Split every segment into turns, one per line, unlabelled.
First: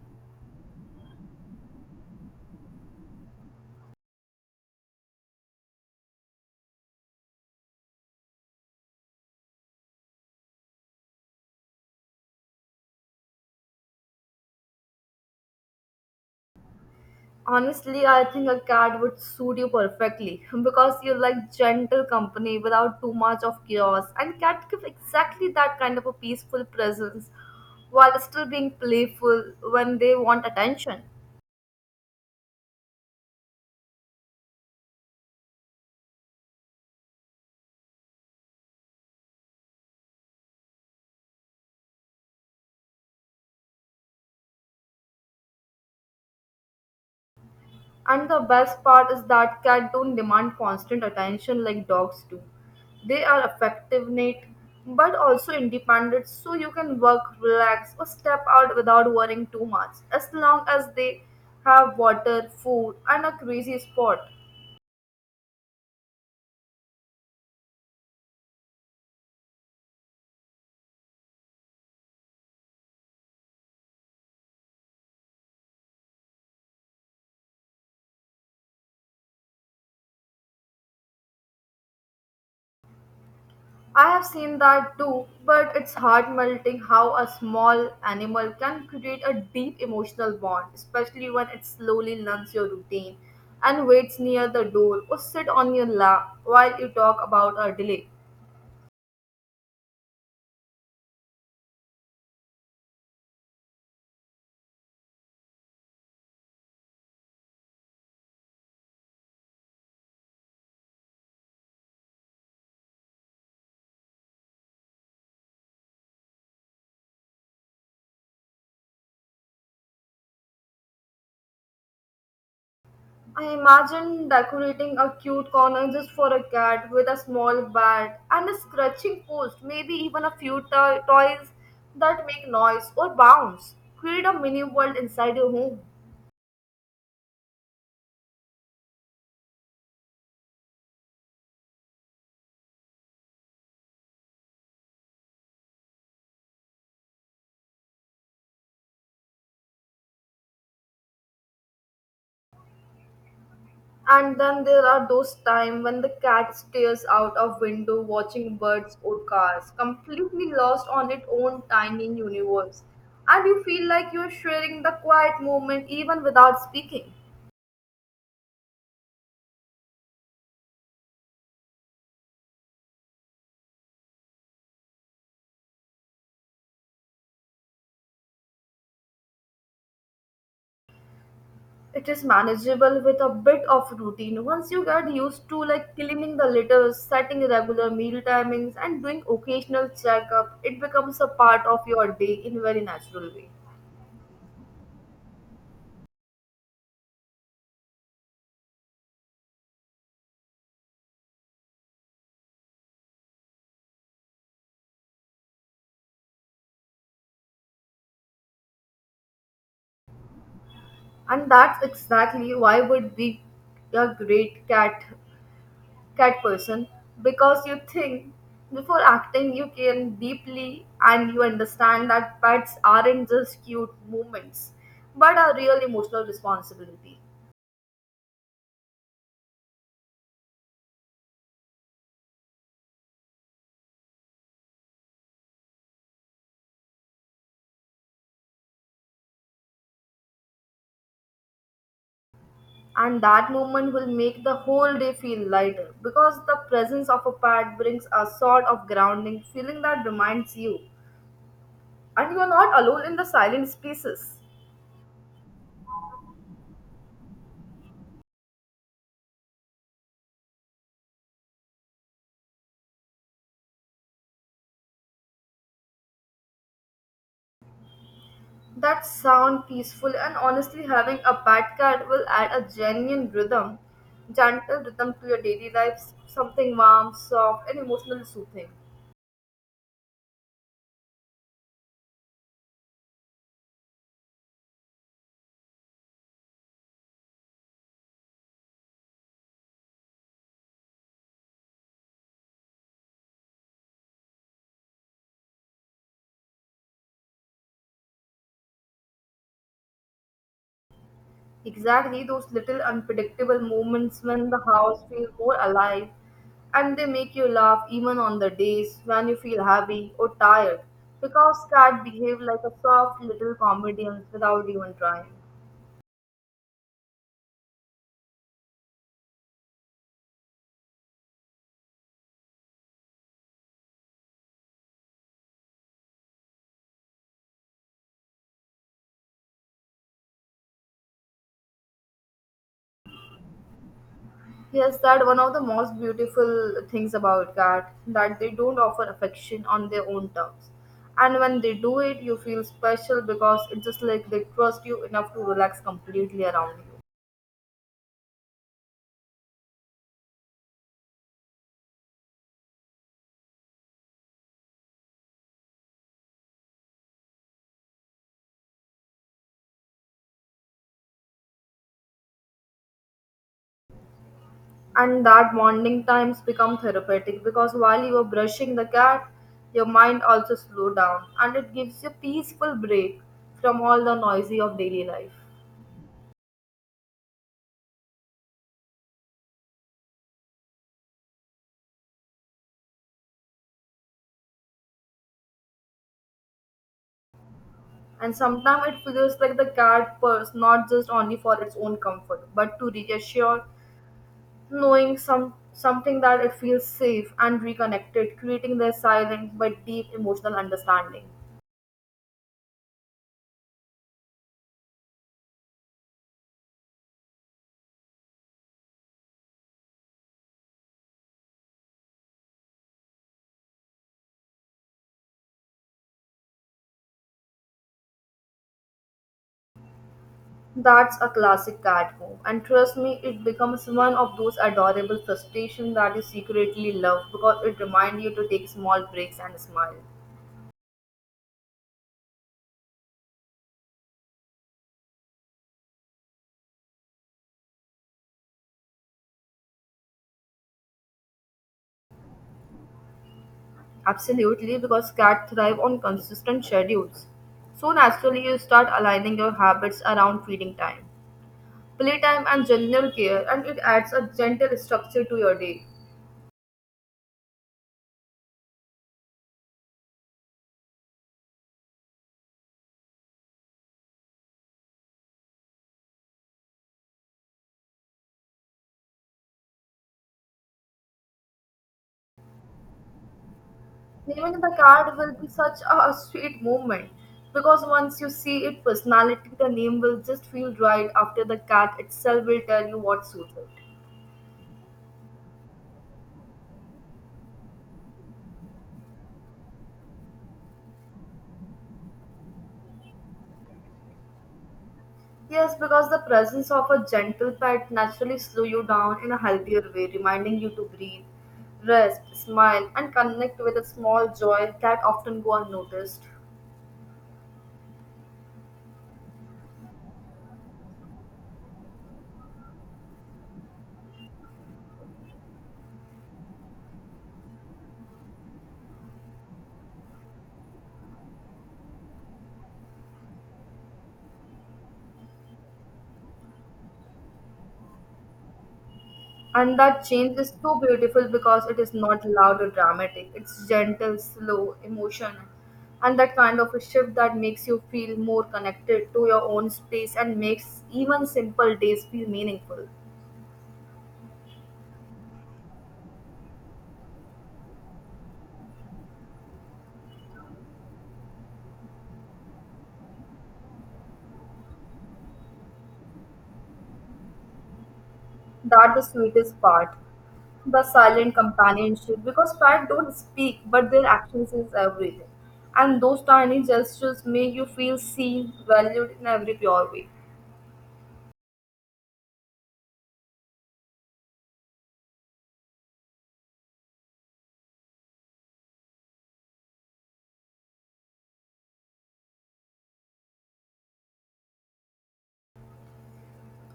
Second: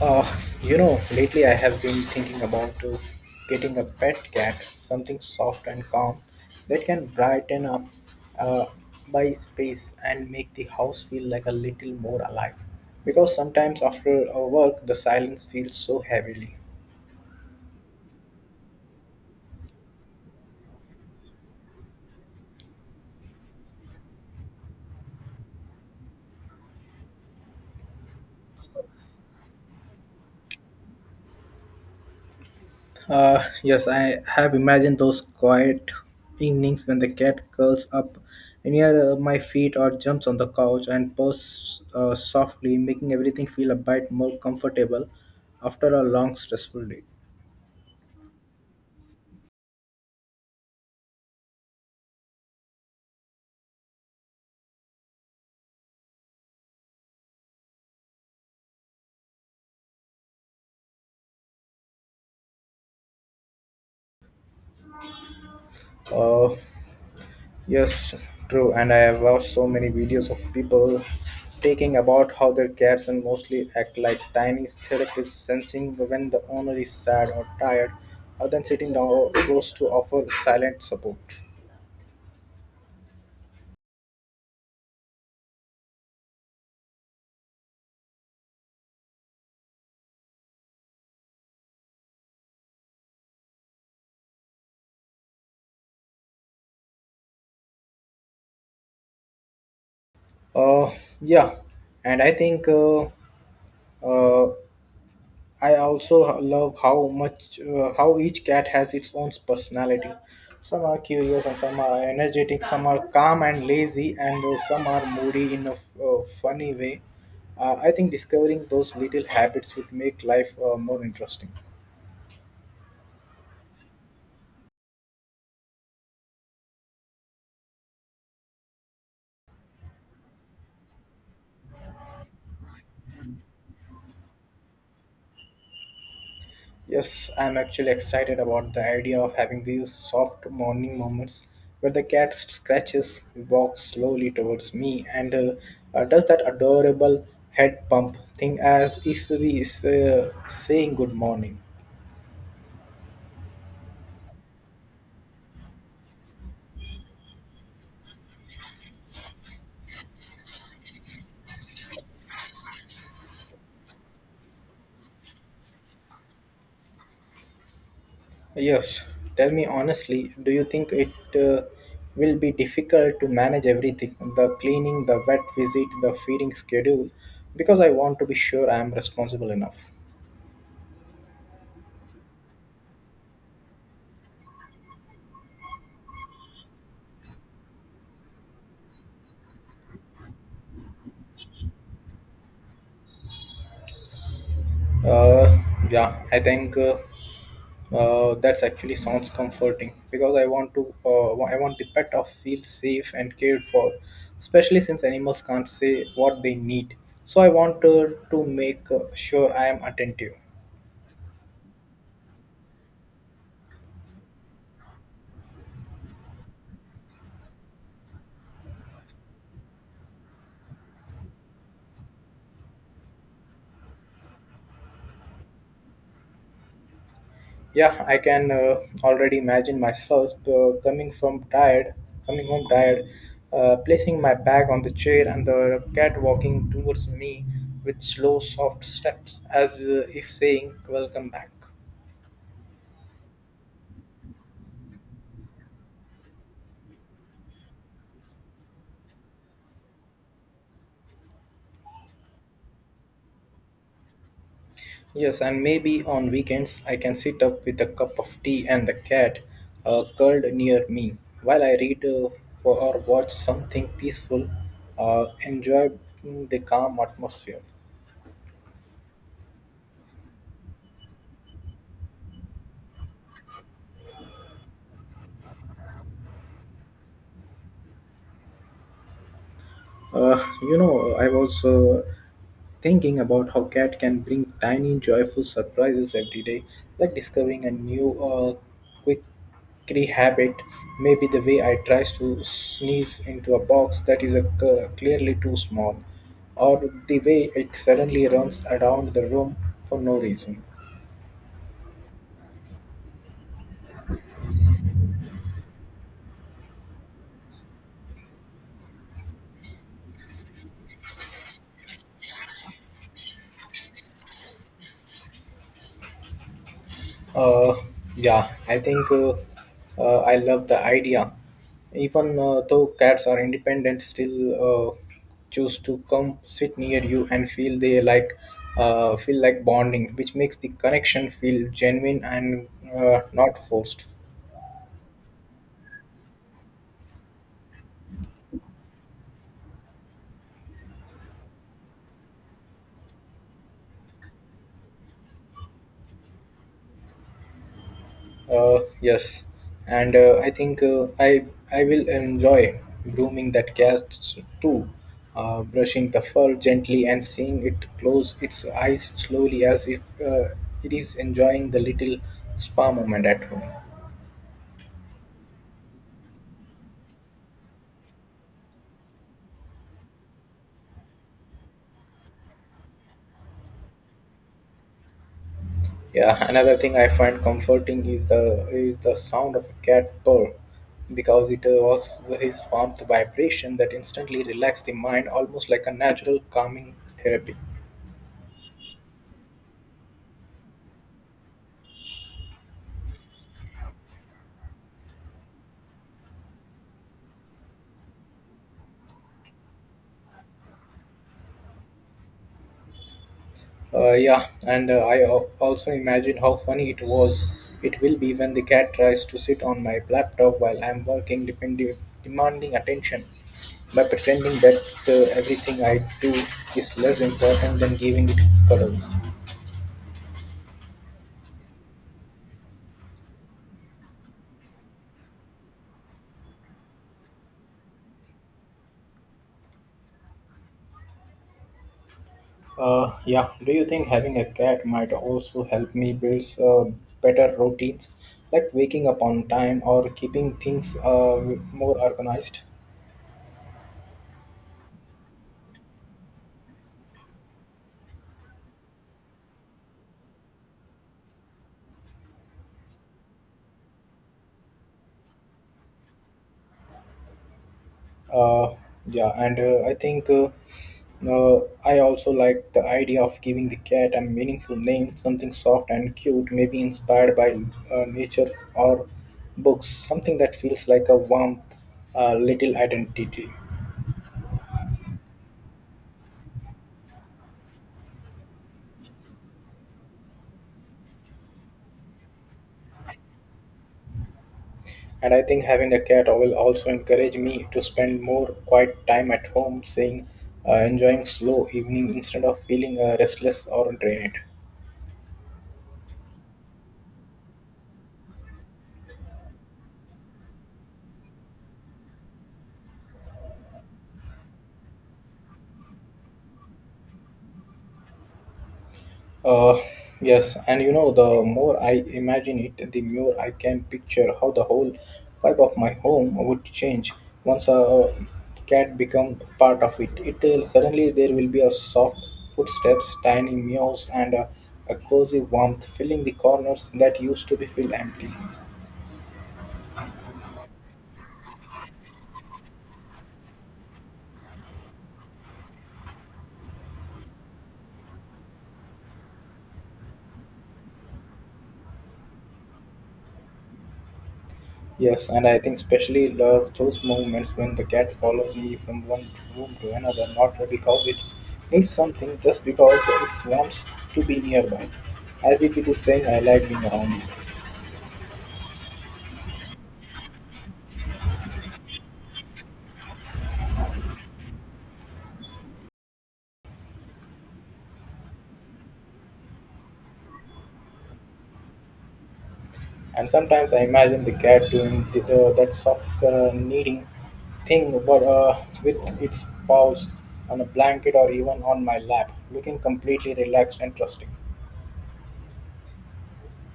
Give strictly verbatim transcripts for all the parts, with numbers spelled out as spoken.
Uh, you know, lately I have been thinking about uh, getting a pet cat, something soft and calm that can brighten up uh, by space and make the house feel like a little more alive. Because sometimes after a work, the silence feels so heavily.
Honestly, I think a cat would suit you perfectly because you like gentle company without too much of chaos. And cat give exactly that kind of a peaceful presence while still being playful when they want attention.
Uh, yes, I have imagined those quiet evenings when the cat curls up near uh, my feet or jumps on the couch and purrs uh, softly, making everything feel a bit more comfortable after a long, stressful day.
And the best part is that cats don't demand constant attention like dogs do. They are affective, Nate, but also independent, so you can work, relax, or step out without worrying too much, as long as they have water, food, and a crazy spot.
Uh, yes, true. And I have watched so many videos of people taking about how their cats and mostly act like tiny therapists, sensing when the owner is sad or tired, other than sitting down close to offer silent support.
I have seen that too, but it's heart melting how a small animal can create a deep emotional bond, especially when it slowly learns your routine and waits near the door or sit on your lap while you talk about a delay.
Uh, yeah, and I think uh, uh, I also love how much uh, how each cat has its own personality. Some are curious and some are energetic. Some are calm and lazy, and uh, some are moody in a f- uh, funny way. Uh, I think discovering those little habits would make life uh, more interesting.
I imagine decorating a cute corner just for a cat with a small bat and a scratching post, maybe even a few to- toys that make noise or bounce. Create a mini world inside your home.
Yes, I'm actually excited about the idea of having these soft morning moments where the cat scratches, walks slowly towards me, and uh, uh, does that adorable head pump thing as if we is uh, saying good morning.
And then there are those times when the cat stares out of window watching birds or cars, completely lost on its own tiny universe. And you feel like you're sharing the quiet moment even without speaking.
Yes, tell me honestly, do you think it uh, will be difficult to manage everything the cleaning, the vet visit, the feeding schedule? Because I want to be sure I am responsible enough.
It is manageable with a bit of routine. Once you get used to like cleaning the litter, setting regular meal timings and doing occasional checkup, it becomes a part of your day in a very natural way.
Uh, yeah, I think. Uh, Uh, That's actually sounds comforting because I want to. Uh, I want the pet to feel safe and cared for, especially since animals can't say what they need. So I want her to make uh, sure I am attentive.
And that's exactly why would be a great cat cat person, because you think before acting, you care deeply, and you understand that pets aren't just cute moments but a real emotional responsibility.
Yeah, I can uh, already imagine myself uh, coming from tired, coming home tired, uh, placing my bag on the chair and the cat walking towards me with slow, soft steps, as uh, if saying, "Welcome back."
And that moment will make the whole day feel lighter, because the presence of a pet brings a sort of grounding feeling that reminds you and you are not alone in the silent spaces.
Yes, and maybe on weekends I can sit up with a cup of tea and the cat uh, curled near me while I read uh, for, or watch something peaceful, uh, enjoy the calm atmosphere.
That sound peaceful, and honestly having a pet cat will add a genuine rhythm, gentle rhythm to your daily life, something warm, soft and emotionally soothing.
Uh, you know, I was uh, thinking about how cat can bring tiny joyful surprises every day, like discovering a new uh, quickie habit, maybe the way I tries to sneeze into a box that is a, c- clearly too small, or the way it suddenly runs around the room for no reason.
Exactly those little unpredictable moments when the house feels more alive and they make you laugh even on the days when you feel happy or tired, because cats behave like a soft little comedians without even trying.
Uh, yeah, I think uh, uh, I love the idea. Even uh, though cats are independent, still uh, choose to come sit near you and feel they like uh, feel like bonding, which makes the connection feel genuine and uh, not forced.
Yes, that one of the most beautiful things about cat, that they don't offer affection on their own terms. And when they do it, you feel special because it's just like they trust you enough to relax completely around you.
Uh, yes, and uh, I think uh, I I will enjoy grooming that cat too, uh, brushing the fur gently and seeing it close its eyes slowly as if uh, it is enjoying the little spa moment at home.
And that bonding times become therapeutic because while you are brushing the cat, your mind also slow down and it gives you a peaceful break from all the noisy of daily life.
Yeah, another thing I find comforting is the is the sound of a cat purr, because it uh, was his warmth vibration that instantly relaxed the mind, almost like a natural calming therapy.
And sometimes it feels like the cat purrs not just only for its own comfort, but to reassure knowing some something that it feels safe and reconnected, creating their silent but deep emotional understanding.
Uh, yeah, and uh, I al- also imagine how funny it was. It will be when the cat tries to sit on my laptop while I'm working, depending, demanding attention by pretending that uh, everything I do is less important than giving it cuddles.
That's a classic cat move, and trust me, it becomes one of those adorable frustrations that you secretly love because it reminds you to take small breaks and smile.
Uh, yeah, do you think having a cat might also help me build uh, better routines, like waking up on time or keeping things uh, more organized?
Absolutely, because cats thrive on consistent schedules. So naturally, you start aligning your habits around feeding time, playtime, and general care, and it adds a gentle structure to your day.
Uh, yeah, and uh, I think uh, uh, I also like the idea of giving the cat a meaningful name, something soft and cute, maybe inspired by uh, nature or books, something that feels like a warmth, a little identity.
Naming the card will be such a sweet moment, because once you see its personality, the name will just feel right. After the cat itself will tell you what suits it.
And I think having a cat will also encourage me to spend more quiet time at home, saying, uh, enjoying slow evening instead of feeling uh, restless or drained.
Yes, because the presence of a gentle pet naturally slow you down in a healthier way, reminding you to breathe, rest, smile, and connect with the small joy that often go unnoticed.
Uh, yes, and you know, the more I imagine it, the more I can picture how the whole vibe of my home would change once a cat become part of it. It will suddenly there will be a soft footsteps, tiny meows, and a, a cozy warmth filling the corners that used to be feel empty.
And that change is so beautiful because it is not loud or dramatic. It's gentle, slow, emotional. And that kind of a shift that makes you feel more connected to your own space and makes even simple days feel meaningful.
Yes, and I think especially love those moments when the cat follows me from one room to another, not because it needs something, just because it wants to be nearby, as if it is saying, I like being around you.
That's the sweetest part. The silent companionship, because pets don't speak, but their actions is everything. And those tiny gestures make you feel seen, valued in every pure way.
And sometimes I imagine the cat doing the, uh, that soft uh, kneading thing but, uh, with its paws on a blanket or even on my lap, looking completely relaxed and trusting.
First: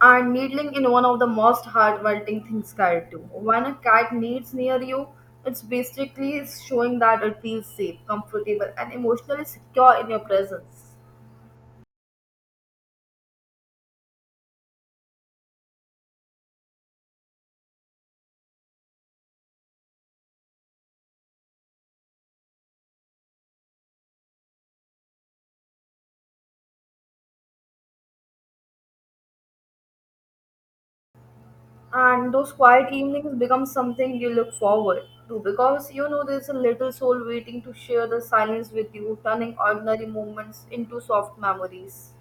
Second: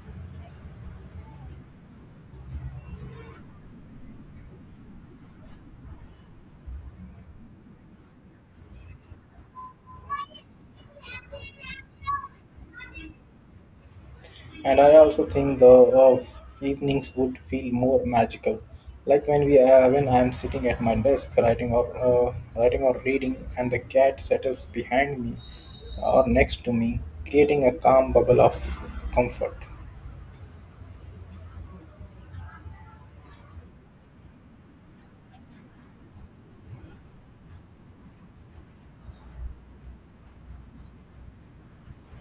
And needling in one of the most heartmelting things cat do. When a cat needs near you, it's basically showing that it feels safe, comfortable, and emotionally secure in your presence.
And I also think the uh, evenings would feel more magical, like when we uh, when I'm sitting at my desk writing or uh, writing or reading, and the cat settles behind me or next to me, creating a calm bubble of comfort.
And those quiet evenings become something you look forward to, because you know there's a little soul waiting to share the silence with you, turning ordinary moments into soft memories.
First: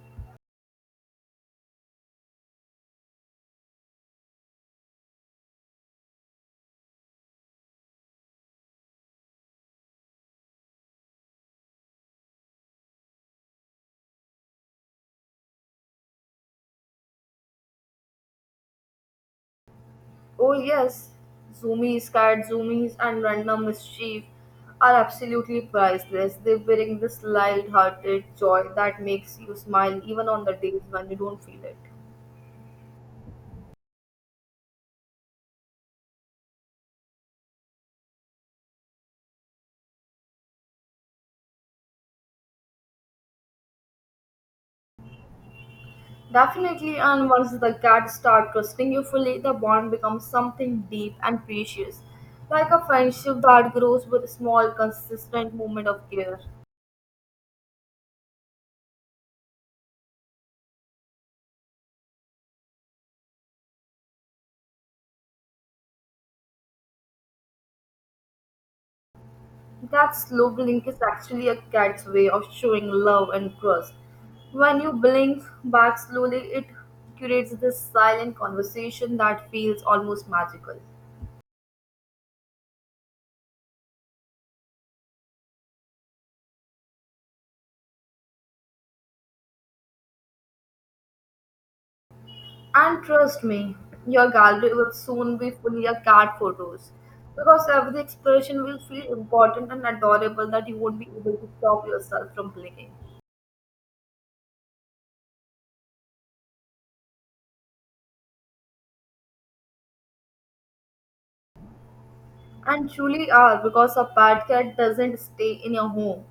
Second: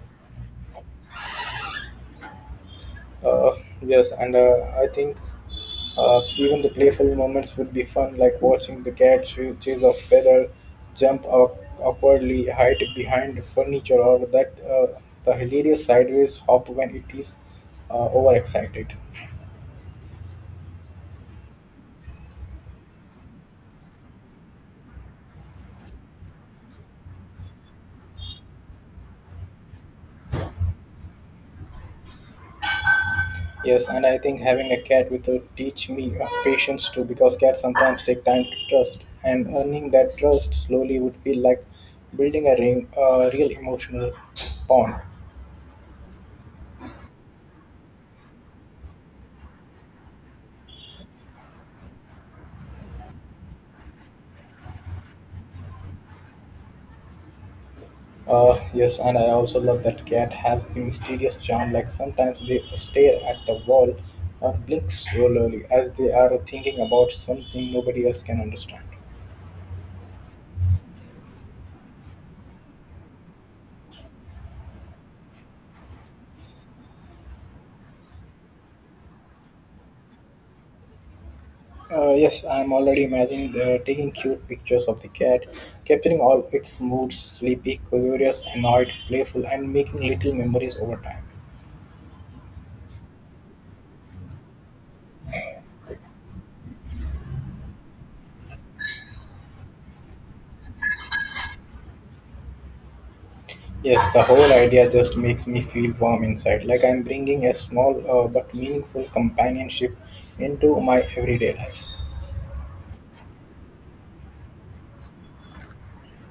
Uh, yes, and uh, I think uh, even the playful moments would be fun, like watching the cat ch- chase a feather, jump up upwardly, hide behind furniture, or that uh, the hilarious sideways hop when it is uh, overexcited.
Oh, yes, zoomies, cat zoomies, and random mischief are absolutely priceless. They bring this light-hearted joy that makes you smile even on the days when you don't feel it.
Yes, and I think having a cat will teach me uh, patience too, because cats sometimes take time to trust, and earning that trust slowly would feel like building a ring, a real emotional bond.
Definitely, and once the cats start trusting you fully, the bond becomes something deep and precious, like a friendship that grows with a small, consistent movement of care.
Uh, yes, and I also love that cat has the mysterious charm. Like sometimes they stare at the wall or blink slowly as they are thinking about something nobody else can understand.
That slow blink is actually a cat's way of showing love and trust. When you blink back slowly, it creates this silent conversation that feels almost magical.
Uh, yes, I'm already imagining the, taking cute pictures of the cat, capturing all its moods sleepy, curious, annoyed, playful, and making little memories over time.
And trust me, your gallery will soon be fully of cat photos, because every expression will feel important and adorable that you won't be able to stop yourself from blinking.
Yes, the whole idea just makes me feel warm inside, like I'm bringing a small uh, but meaningful companionship into my everyday life.
And truly are, because a pet cat doesn't stay in your home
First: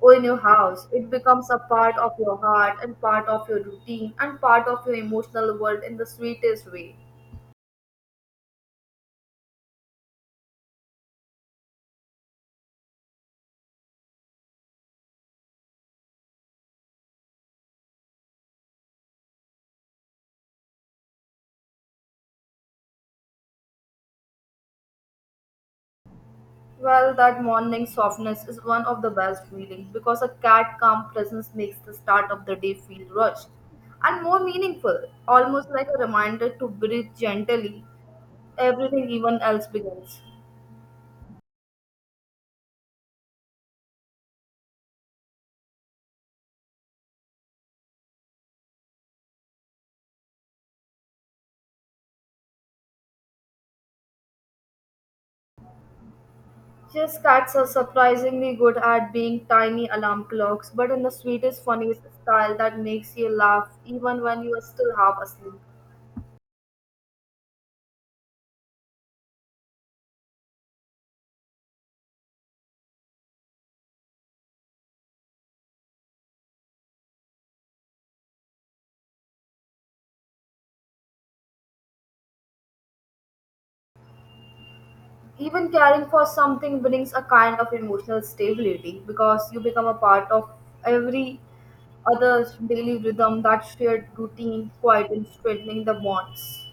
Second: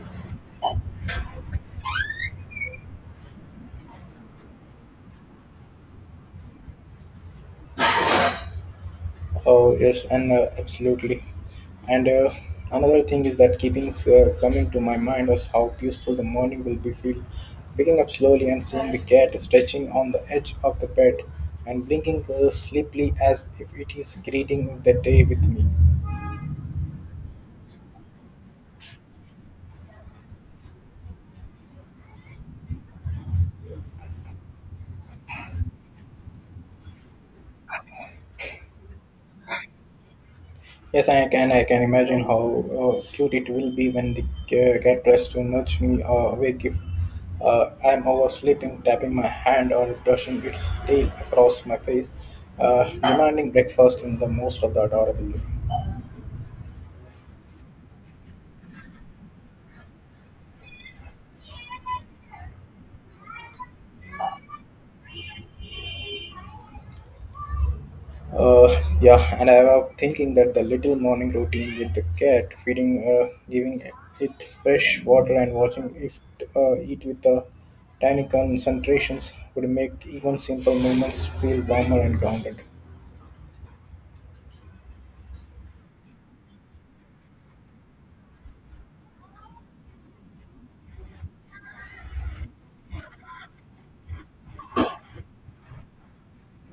or in your house. It becomes a part of your heart and part of your routine and part of your emotional world in the sweetest way.
Oh yes, and uh, absolutely. And uh, Another thing is that keeping uh, coming to my mind was how peaceful the morning will be. Feel waking up slowly and seeing the cat stretching on the edge of the bed and blinking uh, sleepily as if it is greeting the day with me.
Well, that morning softness is one of the best feelings, because a cat calm presence makes the start of the day feel rushed and more meaningful, almost like a reminder to breathe gently. Everything, even else, begins.
Yes, I can. I can imagine how uh, cute it will be when the ca- cat tries to nudge me uh, awake if uh, I'm oversleeping, tapping my hand or brushing its tail across my face, uh, demanding breakfast in the most of the adorable way.
Yes, cats are surprisingly good at being tiny alarm clocks, but in the sweetest, funniest style that makes you laugh even when you are still half asleep.
Uh, yeah, and I was thinking that the little morning routine with the cat, feeding, uh, giving it fresh water, and watching it uh, eat with the tiny concentrations would make even simple movements feel warmer and grounded.
Even caring for something brings a kind of emotional stability, because you become a part of every other daily rhythm, that shared routine, quiet and strengthening the bonds.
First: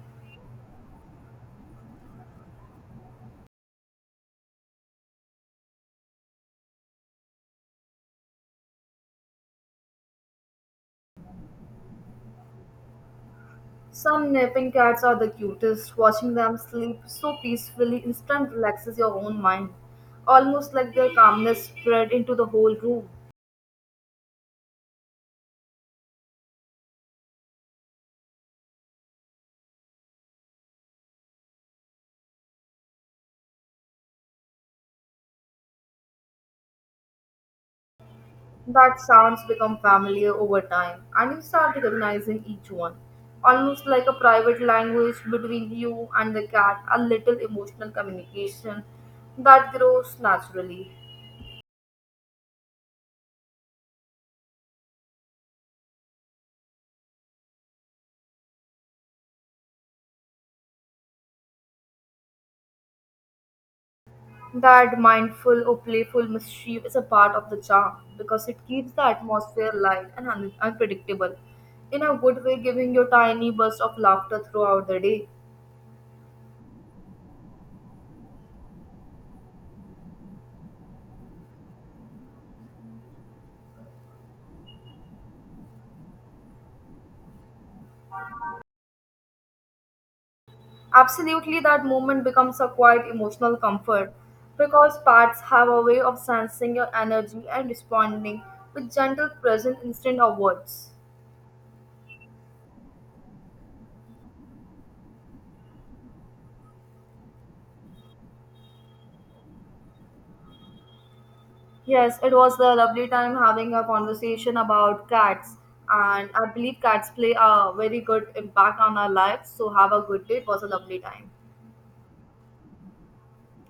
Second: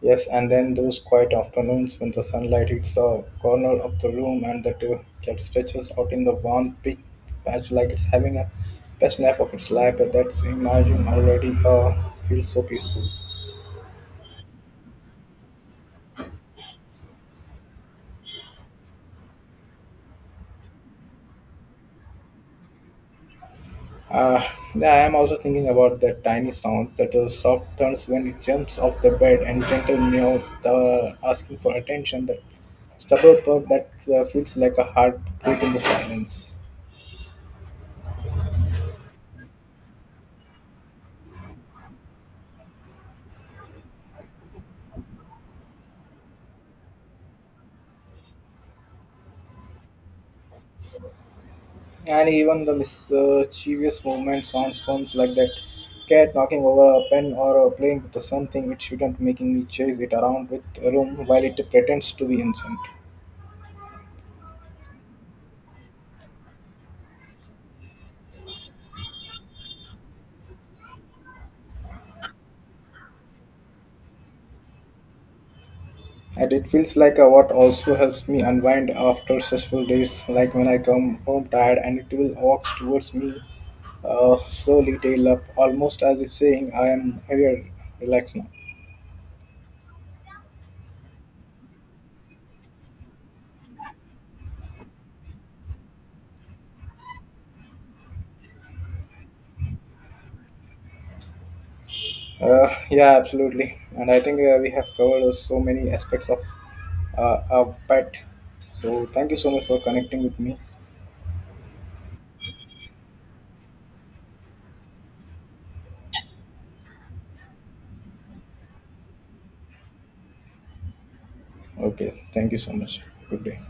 Yes, and then those quiet afternoons when the sunlight hits the corner of the room and the t- cat stretches out in the warm big patch like it's having a best nap of its life. But that's imagine already uh, feels so peaceful.
Some napping cats are the cutest. Watching them sleep so peacefully instant relaxes your own mind, almost like their calmness spread into the whole room.
Uh, yeah, I am also thinking about the tiny sounds that the soft turns when it jumps off the bed and gentle meow the asking for attention that stubborn purr that uh, feels like a heartbeat in the silence.
That sounds become familiar over time, and you start recognizing each one, almost like a private language between you and the cat, a little emotional communication that grows naturally.
And even the mischievous movement sounds, films like that cat knocking over a pen or uh, playing with something it shouldn't, making me chase it around with a room while it pretends to be innocent.
That mindful or playful mischief is a part of the charm, because it keeps the atmosphere light and un- unpredictable in a good way, giving you tiny bursts of laughter throughout the day.
And it feels like uh, what also helps me unwind after stressful days, like when I come home tired and it will walk towards me uh, slowly, tail up, almost as if saying, I am here, relax now.
Absolutely, that moment becomes a quiet emotional comfort, because pets have a way of sensing your energy and responding with gentle presence instead of words.
Uh, yeah, absolutely. And I think uh, we have covered uh, so many aspects of uh, our pet. So thank you so much for connecting with me.
Yes, it was a lovely time having a conversation about cats, and I believe cats play a very good impact on our lives. So have a good day. It was a lovely time.
Okay, thank you so much. Good day.